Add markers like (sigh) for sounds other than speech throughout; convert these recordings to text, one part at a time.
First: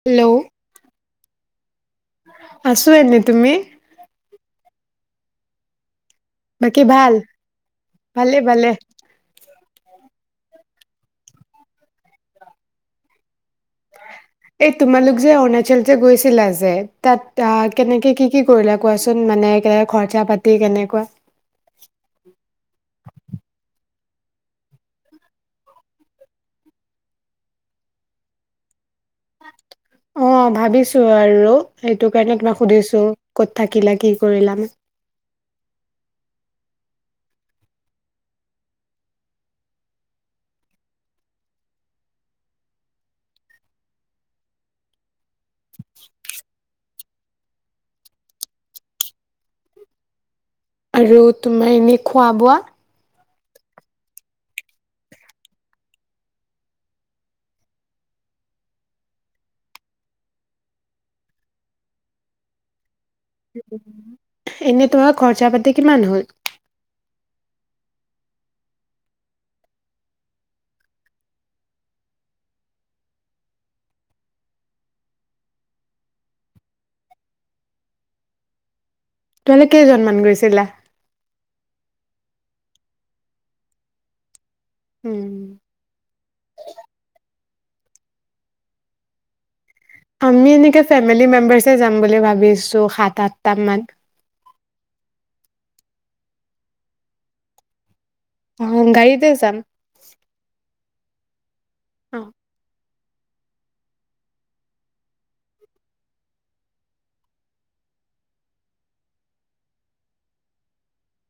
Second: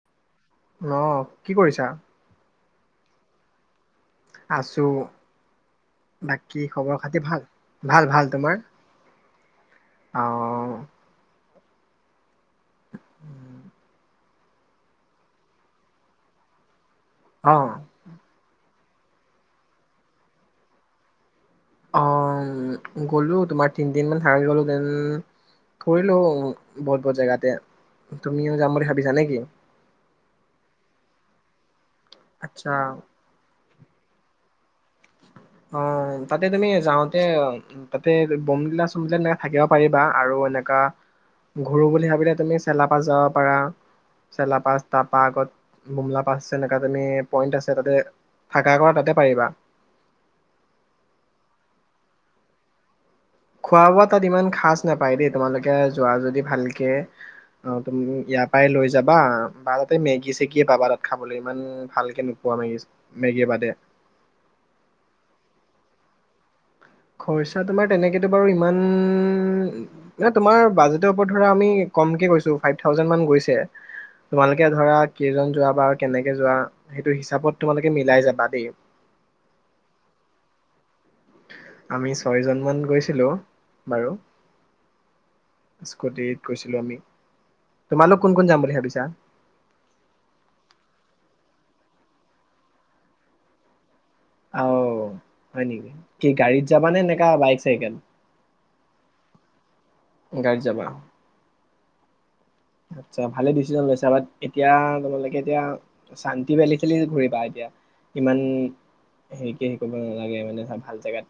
Hello অ কি কৰিছা? আছো এনে তুমি? আছোঁ। বাকী খবৰ খাতি ভাল। ভাল ভাল ভালে তোমাৰ? ভালে অহ। উম এই তোমালোক যে অৰুণাচল যে গৈছিলা যে? তাত অ কেনেকে কি কি কৰিলা কোৱাচোন মানে কে খৰচা পাতি কেনেকোৱা অ গলো তোমাৰ তিনিদিনমান থাকাকে গ'লোঁ দেন ফুৰিলো বহুত বহুত জেগাতে তুমিও যাম বুলি ভাবিছা নেকি অ ভাবিছো আৰু সেইটো কাৰণে তোমাক আচ্ছা সুধিছো কত থাকিলে কি কৰিলাম অ তাতে তুমি যাওঁতে তাতে বোমলিলা চোমমিলা নাই থাকিব পাৰিবা আৰু এনেকা ঘূৰো বুলি ভাবিলে তুমি চেলা পাছ যাব পাৰা চেলাপাছ তাৰপা আগত বোমলা পাছ এনে তুমি পইণ্ট আছে তাতে থাকা কৰা তাতে পাৰিবা আৰু তোমাৰ এনে খোৱা বোৱা খোৱা বোৱা তাত ইমান খাচ নাপায় দেই তোমালোকে যোৱা যদি ভালকে অ তুমি ইয়াৰ পৰাই লৈ যাবা বা তাতে মেগি চেগি পাবা তাত খাবলৈ ইমান ভালকে নোপোৱা মেগি এনে তোমাৰ খৰচা পাতি কিমান হ'ল খৰচা তোমাৰ তেনেকেতো বাৰু ইমান এ তোমাৰ বাজেটৰ ওপৰত ধৰা আমি কমকে কৈছো ফাইভ থাউজেণ্ড মান গৈছে তোমালোকে ধৰা কেইজন যোৱা বা কেনেকে যোৱা সেইটো হিচাপত তোমালোকে মিলাই যাবা দেই তোমালোক কেইজনমান গৈছিলা আমি ছয় জনমান গৈছিলো বাৰু উম, স্কুটিত গৈছিলো আমি তোমালোক কোন কোন যাম বুলি ভাৱিছা আমি এনেকে ফেমেলি মেম্বৰচ হে যাম বুলি ভাবিছো সাত আঠটা মান অহ হয় নেকি কি গাড়ীত যাবা নে এনেকা বাইক চাইকত অ গাড়ীতে যাম গাড়ীত যাবা অ আচ্ছা ভালে ডিচিশন লৈছা বাট এতিয়া তোমালোকে এতিয়া শান্তি বেলি চেলি ঘূৰিবা এতিয়া ইমান হেৰি কি হেৰি কৰিব নালাগে মানে ভাল জেগাত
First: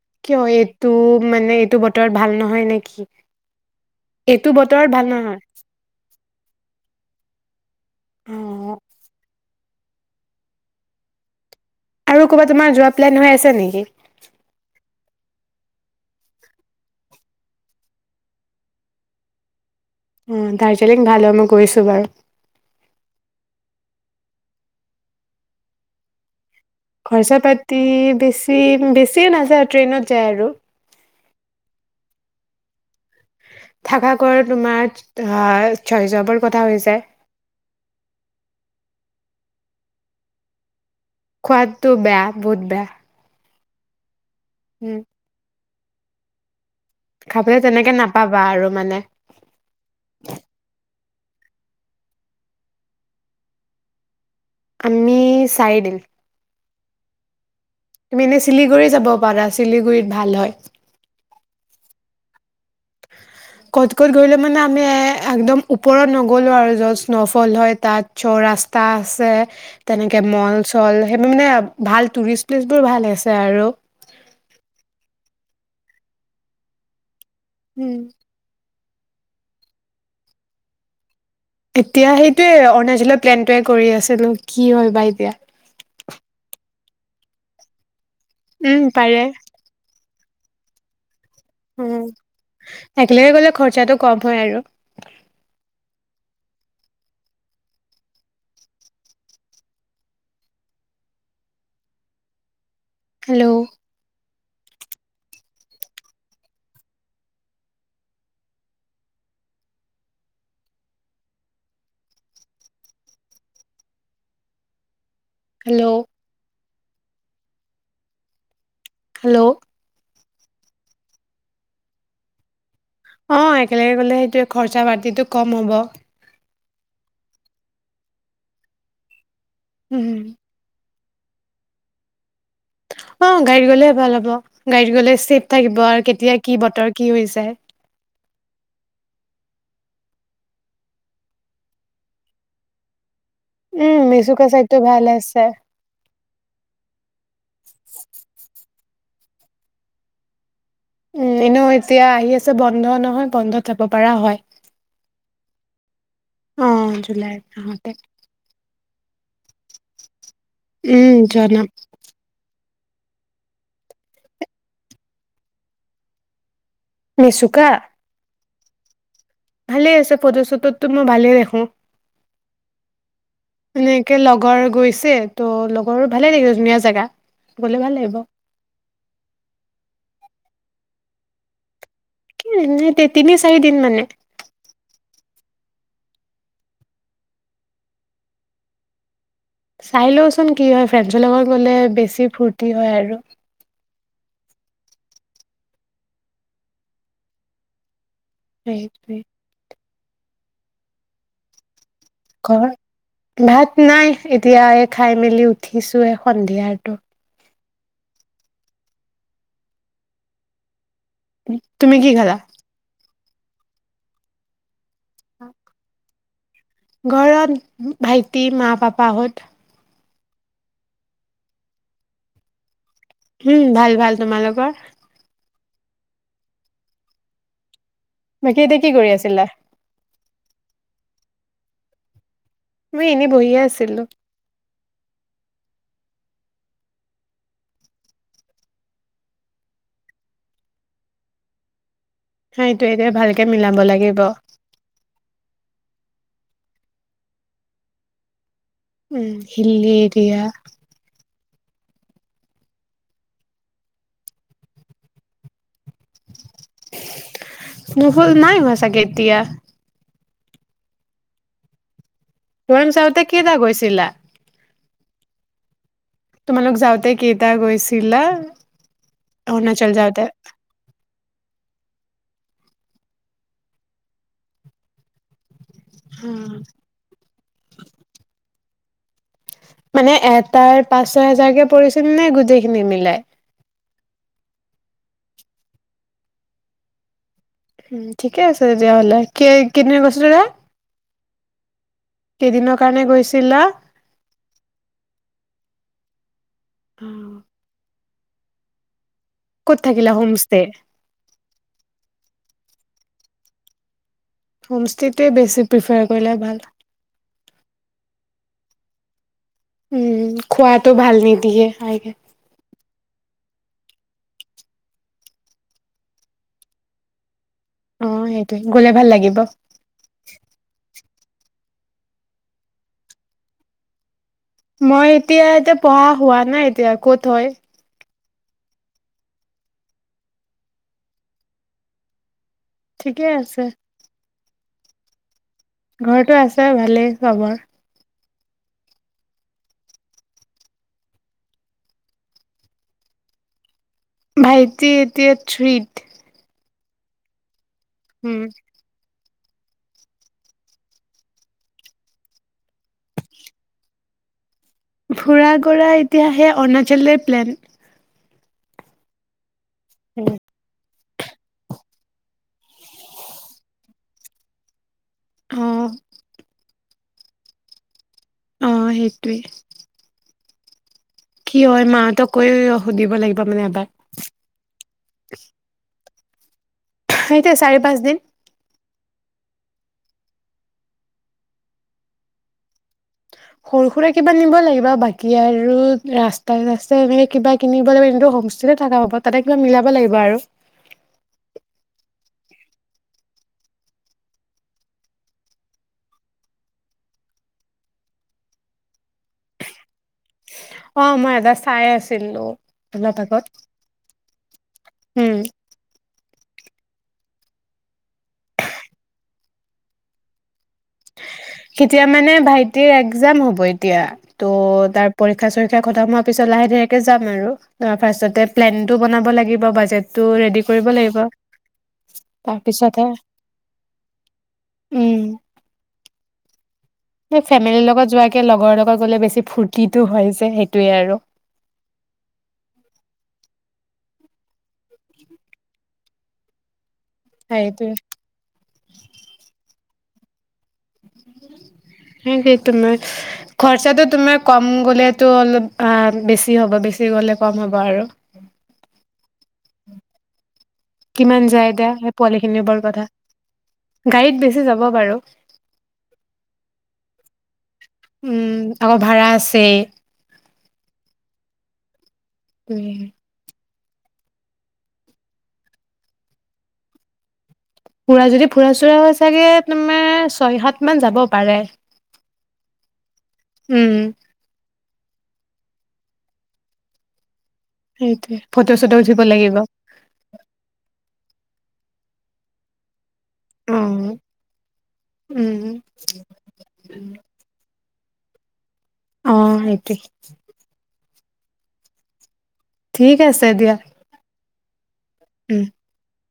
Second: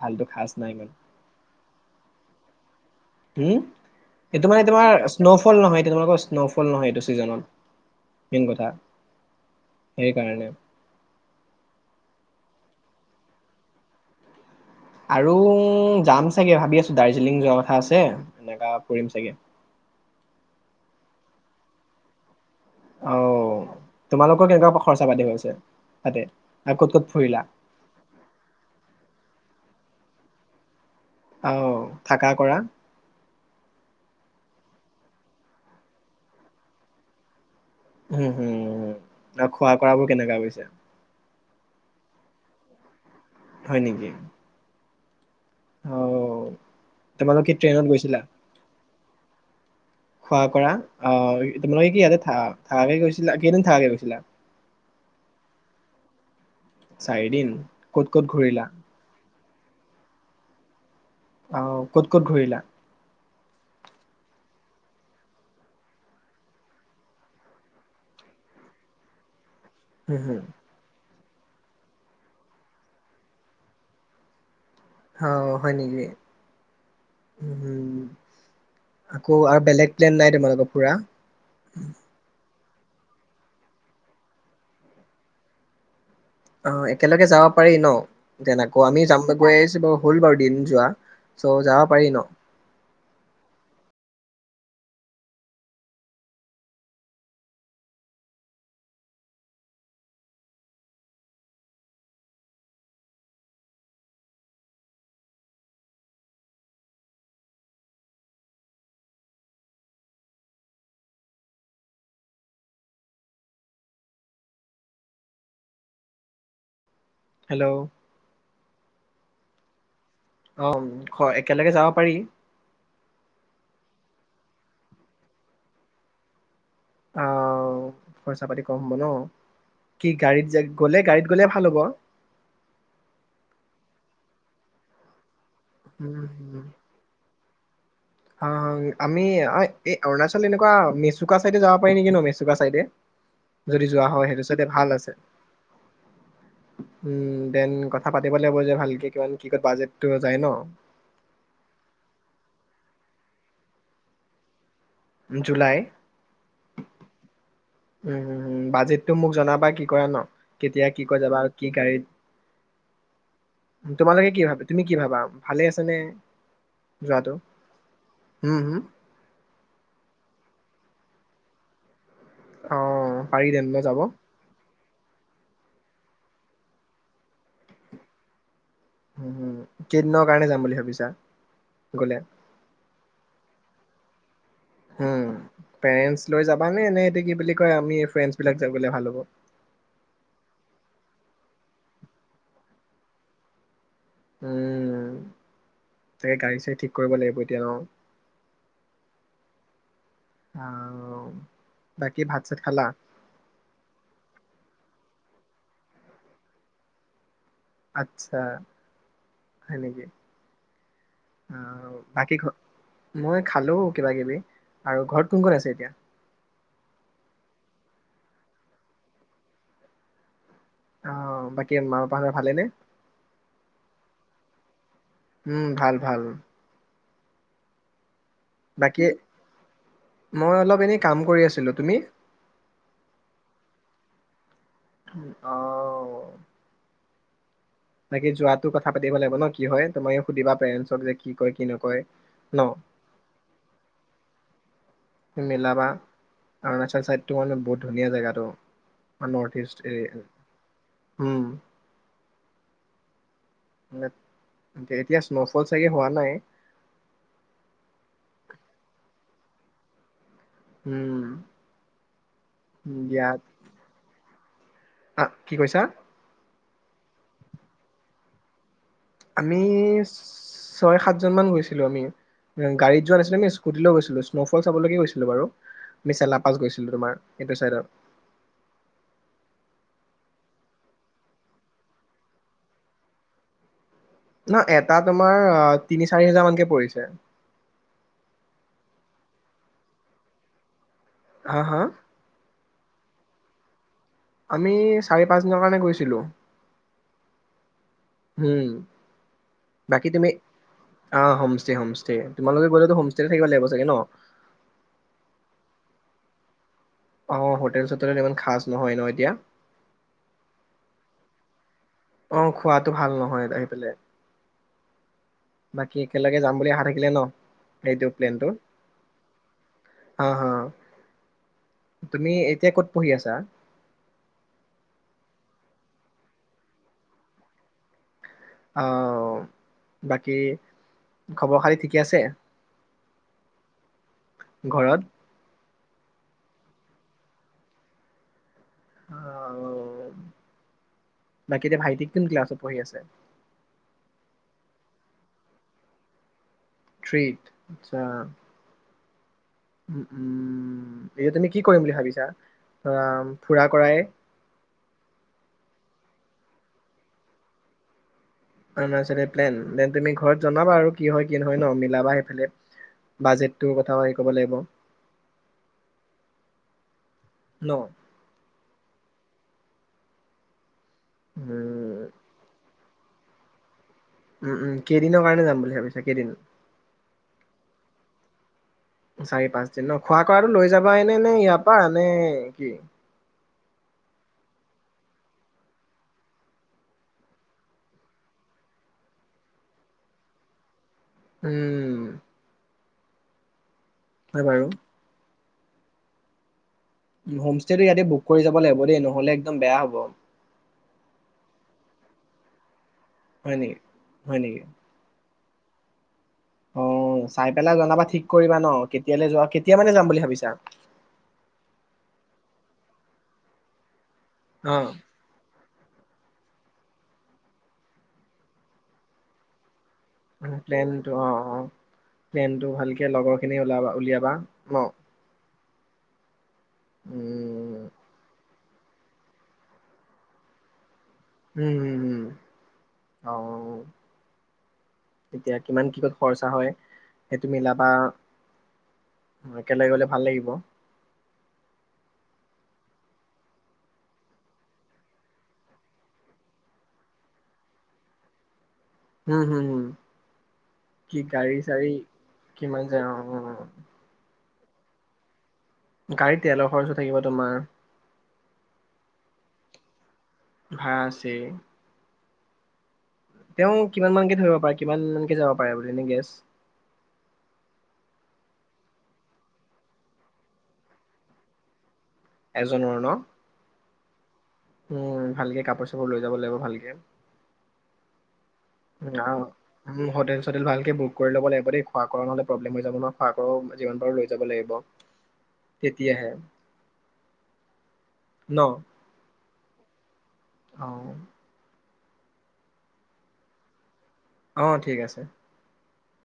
ভালতো কিয় খাচ নাই ইমান এইটো মানে এইটো বতৰত ভাল নহয় নেকি উম টো এইটো মানে বতৰত তোমাৰ ভাল স্ন'ফল নহয় এতিয়া তোমালোকৰ স্ন'ফল নহয় এইটো ছিজনত মেইন কথা অ', সেই কাৰণে আৰু ক'ৰবাত তোমাৰ যোৱা প্লেন হৈ আছে নেকি আৰু যাম চাগে ভাবি আছো দাৰ্জিলিং যোৱা কথা আছে এনেকা কৰিম চাগে অ দাৰ্জিলিং ভাল হয় মই গৈছো বাৰু অহ তোমালোকৰ কেনেকোৱা খৰচা পাতি গছে তাতে আৰু ক'ত ক'ত খৰচা ফুৰিলা পাতি বেছি বেছিও‌ নাযায় ট্ৰেইনত যায় আৰু আহ থাকা কৰা থাকা ঘৰ তোমাৰ আহ ছয়জৱৰ কথা হৈ যায় উম হুম আৰু খোৱা কৰা বোৰ কেনেকা গৈছে খোৱাদটো বেয়া বহুত বেয়া হয় নেকি উম অ তোমালোক কি খাবলে ট্ৰেইনত তেনেকে গৈছিলা নাপাবা আৰু মানে। অ', তোমালোকে কি যাতাই থ থাকাকে গৈছিলা? কেই দিন থাকাকে গৈছিলা? আমি চাৰি দিন। চাৰি দিন। তুমি এনে শিলিগুৰি যাব পৰা। শিলিগুৰিত ভাল হয়। আও, ক'ত ক'ত ঘূৰিলা? কত, কত গৈলে মানে আমি এ আকদন ওপৰত নগলো আৰু যত স্নৌফাল হয়, তাত যোৱা ৰাস্তা আছে। হম তেনেকৈ হম মল্ল চল্ল। হাইবুৰ মানে ভাল টুৰিষ্ট প্লেচবোৰ ভাল আছে আৰু। অ', হয় নিকি। উম। আকৌ আৰু বেলেগ প্লন নাই তোমালোকৰ পুৰা? এতিয়া সেইটোৱেই অৰুণাচলৰ প্লান ট্ৰাই কৰি আছিলোঁ কি হয় বা এতিয়া। অ', একেলগে যাব পাৰি ন। তেনেকুৱা, উম আমি পাৰে জাম গৈ আহিছোঁ বাৰু হ'ল বাৰু দিন যোৱা। চ' যাব উম, পাৰি ন একেলগে গ'লে খৰচটো কম হয় আৰু। হেল্লো। হেল্লো। হেল্লো। হেল্লো। অ', একেলগে যাব পাৰি। অ', একেলগে গলে হত্যাই খৰচা প্ৰতিটো কম হব। অৱ পইচা পাতি কম হব ন। কি উম গৰিত জেগ গ'লে গাড়ীত গ'লে ভাল হ'ব। অ', গাড়ীত গ'লে ভাল হ'ব গাড়ীত গ'লে চিত থাকিব, আৰু কেতিয়া কি বতৰ কি হৈ জাই। হা-হা আমি এই অৰুণাচল তেনেকুৱা মেচুকা চিদেই যাব পাৰি নেকি ন মেচুকা চিদেই। যদি উম, যোৱা হয় মেচুকা চিদেই এই চাইডটো ভাল আছে, উম দেন কথা পাতিব লাগিব যে ভালকে। কিমান কি কত বোধেটটো জাই ন। উম, এনেও এতিয়া আহি আছে বন্ধ নহয় বন্ধত যাব পৰা হয়। জুলাই। অ', জুলাই মহতেই। তুমি মোক জনাবা কি কৰা ন। কেতিয়া কি কৈ যাবা, আৰু জনাম। কি গাৰিত। তোমালোকে কি ভাবা তুমি কি ভাবা ভালে আছে নে নিচুকা উহ উহ ভালে আছে ফটো চটো টো মই ভালে দেখো অ পাৰি তেনতে যাব এনেকে লগৰ গৈছে, ত' লগৰ ভালে লাগিছে ধুনীয়া জেগা গলে ভাল লাগিব উম কেইদিনৰ কাৰণে যাম বুলি ভাবিছা গ'লে তিনি চাৰিদিন মানে উ পেৰেনচ লৈ যাব নে ন এতি কি বুলি কয় আমি ফ্ৰেচ বিলাক যাবলৈ ভাল হ'ব চাই লওচোন কি হয় ফ্ৰেছৰ লগত গলে বেছি ফূৰ্তি হয় আৰু উম তাকে গাড়ী চাড়ী ঠিক কৰিব লাগিব এতিয়া অ সেইটোৱে আও ঘৰ ভাত নাই এতিয়া খাই মেলি উঠিছোয়ে সন্ধিয়াতো আচ্ছা হয় নেকি আহ, তুমি কি বাকী খালা ঘ মই খালো কিবা কিবি আৰু ঘৰত কোন কোন আছে এতিয়া। ঘৰত ভাইটি মা পাপা হত আহ বাকী মা পাপাৰ হতৰ ভালে নে উম ভাল ভাল তোমালোকৰ উম ভাল ভাল এতিয়া কি বাকী কৰি আছিলা? মই অলপ এনে কাম কৰি আছিলোঁ তুমি মই এনে বহিয়ে আছিলোঁ আও বাকি যোৱাতো কথা পাতিব লাগিব ন কি হয় তুমি সুধিবা পেৰেনচ যে কি কয় কি নকয় ন? সেইটোয়ে যে ভালকে মিলাব লাগিব মিলাবা অৰুণাচল চাইদতটো মানে বহুত ধুনীয়া জেগাতটো উম, নৰ্থ ইষ্ট হিলি এৰি দিয়া উম এতিয়া স্ন'ফল চাগে হোৱা নাই নহ'ল নাই চাগে এতিয়া উহ ওৱাঙ যাওঁতে কেইটা গৈছিলা আ কি কৈছা? তোমালোক যাওতে কেইটা গৈছিলা। আমি অৰুণাচল যাওঁতে? ছয় সাত। জন মান গৈছিলো আমি গাড়ীত যোৱা নাছিলো আমি স্কুটি লৈ গৈছিলো স্ন'ফল চাবলৈকে গৈছিলো বাৰু। মিচেলা পাছ গৈছিলো তোমাৰ এইটো চাইডত। মানে এটাৰ পাঁচ ছয় হেজাৰকে পৰিছিল নে গোটেইখিনি মিলাই। ন এটা তোমাৰ তিনি চাৰি হোজাৰ মানকে পৰিছে। ঠিকে আছে তেতিয়াাহ'লে কি কেতিয়া গৈছিলা। হা হা। কেইদিনৰ কাৰণে গৈছিলা। আমি চাৰি পাঁচদিনৰ কাৰণে গৈছিলোঁ। উম হম। বাকী থাকিলা তুমি হোম ষ্টে? অ হমষ্টে হমষ্টে তোমালোকে গ'লেটো। তেতে থাকিব লাগিব চাগে ন। হোমষ্টেটোৱে বেছি প্ৰিফাৰ কৰিলে ভাল। অ হোটেল চোটেল ইমান খাজ নহয় ন এতিয়া। উম খোৱাটো ভাল নি দিয়ে। অ খোৱাতো ভাল নহয় ত। বাকী একেলগে যাম বুলি আশা থাকিলে ন। সেইটো অ প্লেনটো সেইটোৱে গলে ভাল লাগিব। হা হা তুমি এতিয়া ক'ত পঢ়ি আছা? মই এতিয়া এতিয়া পঢ়া হোৱা নাই এতিয়া ক'ত হয়! আহ বাকী খবৰ খাতি ঠিকে আছে। ঠিকেই আছে। ঘৰত। ঘৰটো আছে ভালেই চবৰ। আহ বাকী এতি ভাইটিক কোন ক্লাছত পঢ়ি আছে। ভাইটি এতিয়া থ্ৰীত। থ্ৰীত। আচ্ছা! উম উ উম এতিয়া তুমি কি কৰিম বুলি ভাবিছা ফুৰা কৰাই। ফোঁৰা গৰা এতিয়া সে অৰুণাচললৈ প্লেন। অ ন চে প্লেন দেন তুমি ঘৰত জনাবা আৰু। কি হয় কি নহয় ন মিলাবা সেইফালে বাজেটটোৰ কথাও আহে ক'ব লাগিব। আহ। ন। অ সেইটোৱে। কি হয় মা উম হতক কৈ অ! সুধিব লাগিব মানে এবাৰ। উম উম কেইদিনৰ কাৰণে যাম বুলি ভাবিছে এইকেইদিন এইটোয়ে চাৰি পাঁচ দিন চাৰি পাঁচ দিন ন খোৱা কৰাটো লৈ যাবাইনে নে ইয়াৰ পৰা নে কি সৰু সুৰা কিবা নিব লাগিব বাকী আৰু ৰাস্তাই ৰাস্তাই এনেকে কিবা কিনিব লাগিব হোমষ্টেতে থকা হব তাতে কিবা মিলাব লাগিব আৰু উম হয় বাৰু হোম ষ্টেটো ইয়াতে বুক কৰি যাব লাগিব দেই নহ'লে একদম বেয়া হ'ব অ মই এটা চাই আছিলো ওলাই থাকক হয় নেকি? হয় নেকি? উম অ চাই পেলাই জনাবা ঠিক কৰিবা ন কেতিয়ালৈ যোৱা কেতিয়া মানে যাম বুলি ভাবিছা কেতিয়া মানে ভাইটিৰ একজাম হ'ব এতিয়া ত' অ', তাৰ পৰীক্ষা চৰীক্ষা পৰীক্ষা খতম হোৱা পিছত লাহে ধীৰেকে যাম আৰু তাৰ ফাৰ্ষ্টতে প্লেন টো বনাব লাগিব বাজেট প্লেনটো অ অ প্লেনটো তাৰপিছতহে ভালকে লগৰখিনি ওলাবা উলিয়াবা ন উম, ফেমিলি লগত যোৱেকে লগ লগৰ লগত গ'লে বেছি ফূৰ্তিটো হৈ যে সেইটোৱে আৰু উম উম উম আৰু এতিয়া কিমান কিহত খৰচা হয় সেইটো মিলাবা সেইটোয়ে একেলগে গলে ভাল লাগিব সেই সেই তোমাৰ খৰচাটো তোমাৰ কম গ'লেতো অলপ বেছি হ'ব বেছি গলে কম হ'ব আৰু উম হম হম কি কিমান গাড়ী যায় চাড়ী এতিয়া সেই পোৱালি খিনি কিমান ওপৰত কথা যায় অ গাড়ীত বেছি যাব বাৰু গাড়ীত তেলৰ খৰচো থাকিব তোমাৰ উম আকৌ (unintelligible) ভাৰা আছেই উম তেওঁ কিমান মানকে ধৰিব পাৰে কিমান মানকে যাব পাৰে এনি গেছট ফুৰা যদি ফুৰা চুৰা হৈ চাগে তোমাৰ ছয় সাত মান যাব পাৰে এজনৰ ন উম উম ভালকে কাপোৰ চাপোৰ লৈ যাব লাগিব ভালকে সেইটোৱ অ হোটেল চোটেল ভালকে বুক কৰি ল'ব লাগিব গতিকে খোৱা কৰা মানে প্ৰব্লেম হৈ যাব ন তাকো জিমান পাৰো লৈ যাব লাগিব উম তেতিয়াহে ন অঁঃ সেইটো অ ঠিক আছে দিয়া অঁঃ ঠিক আছে উম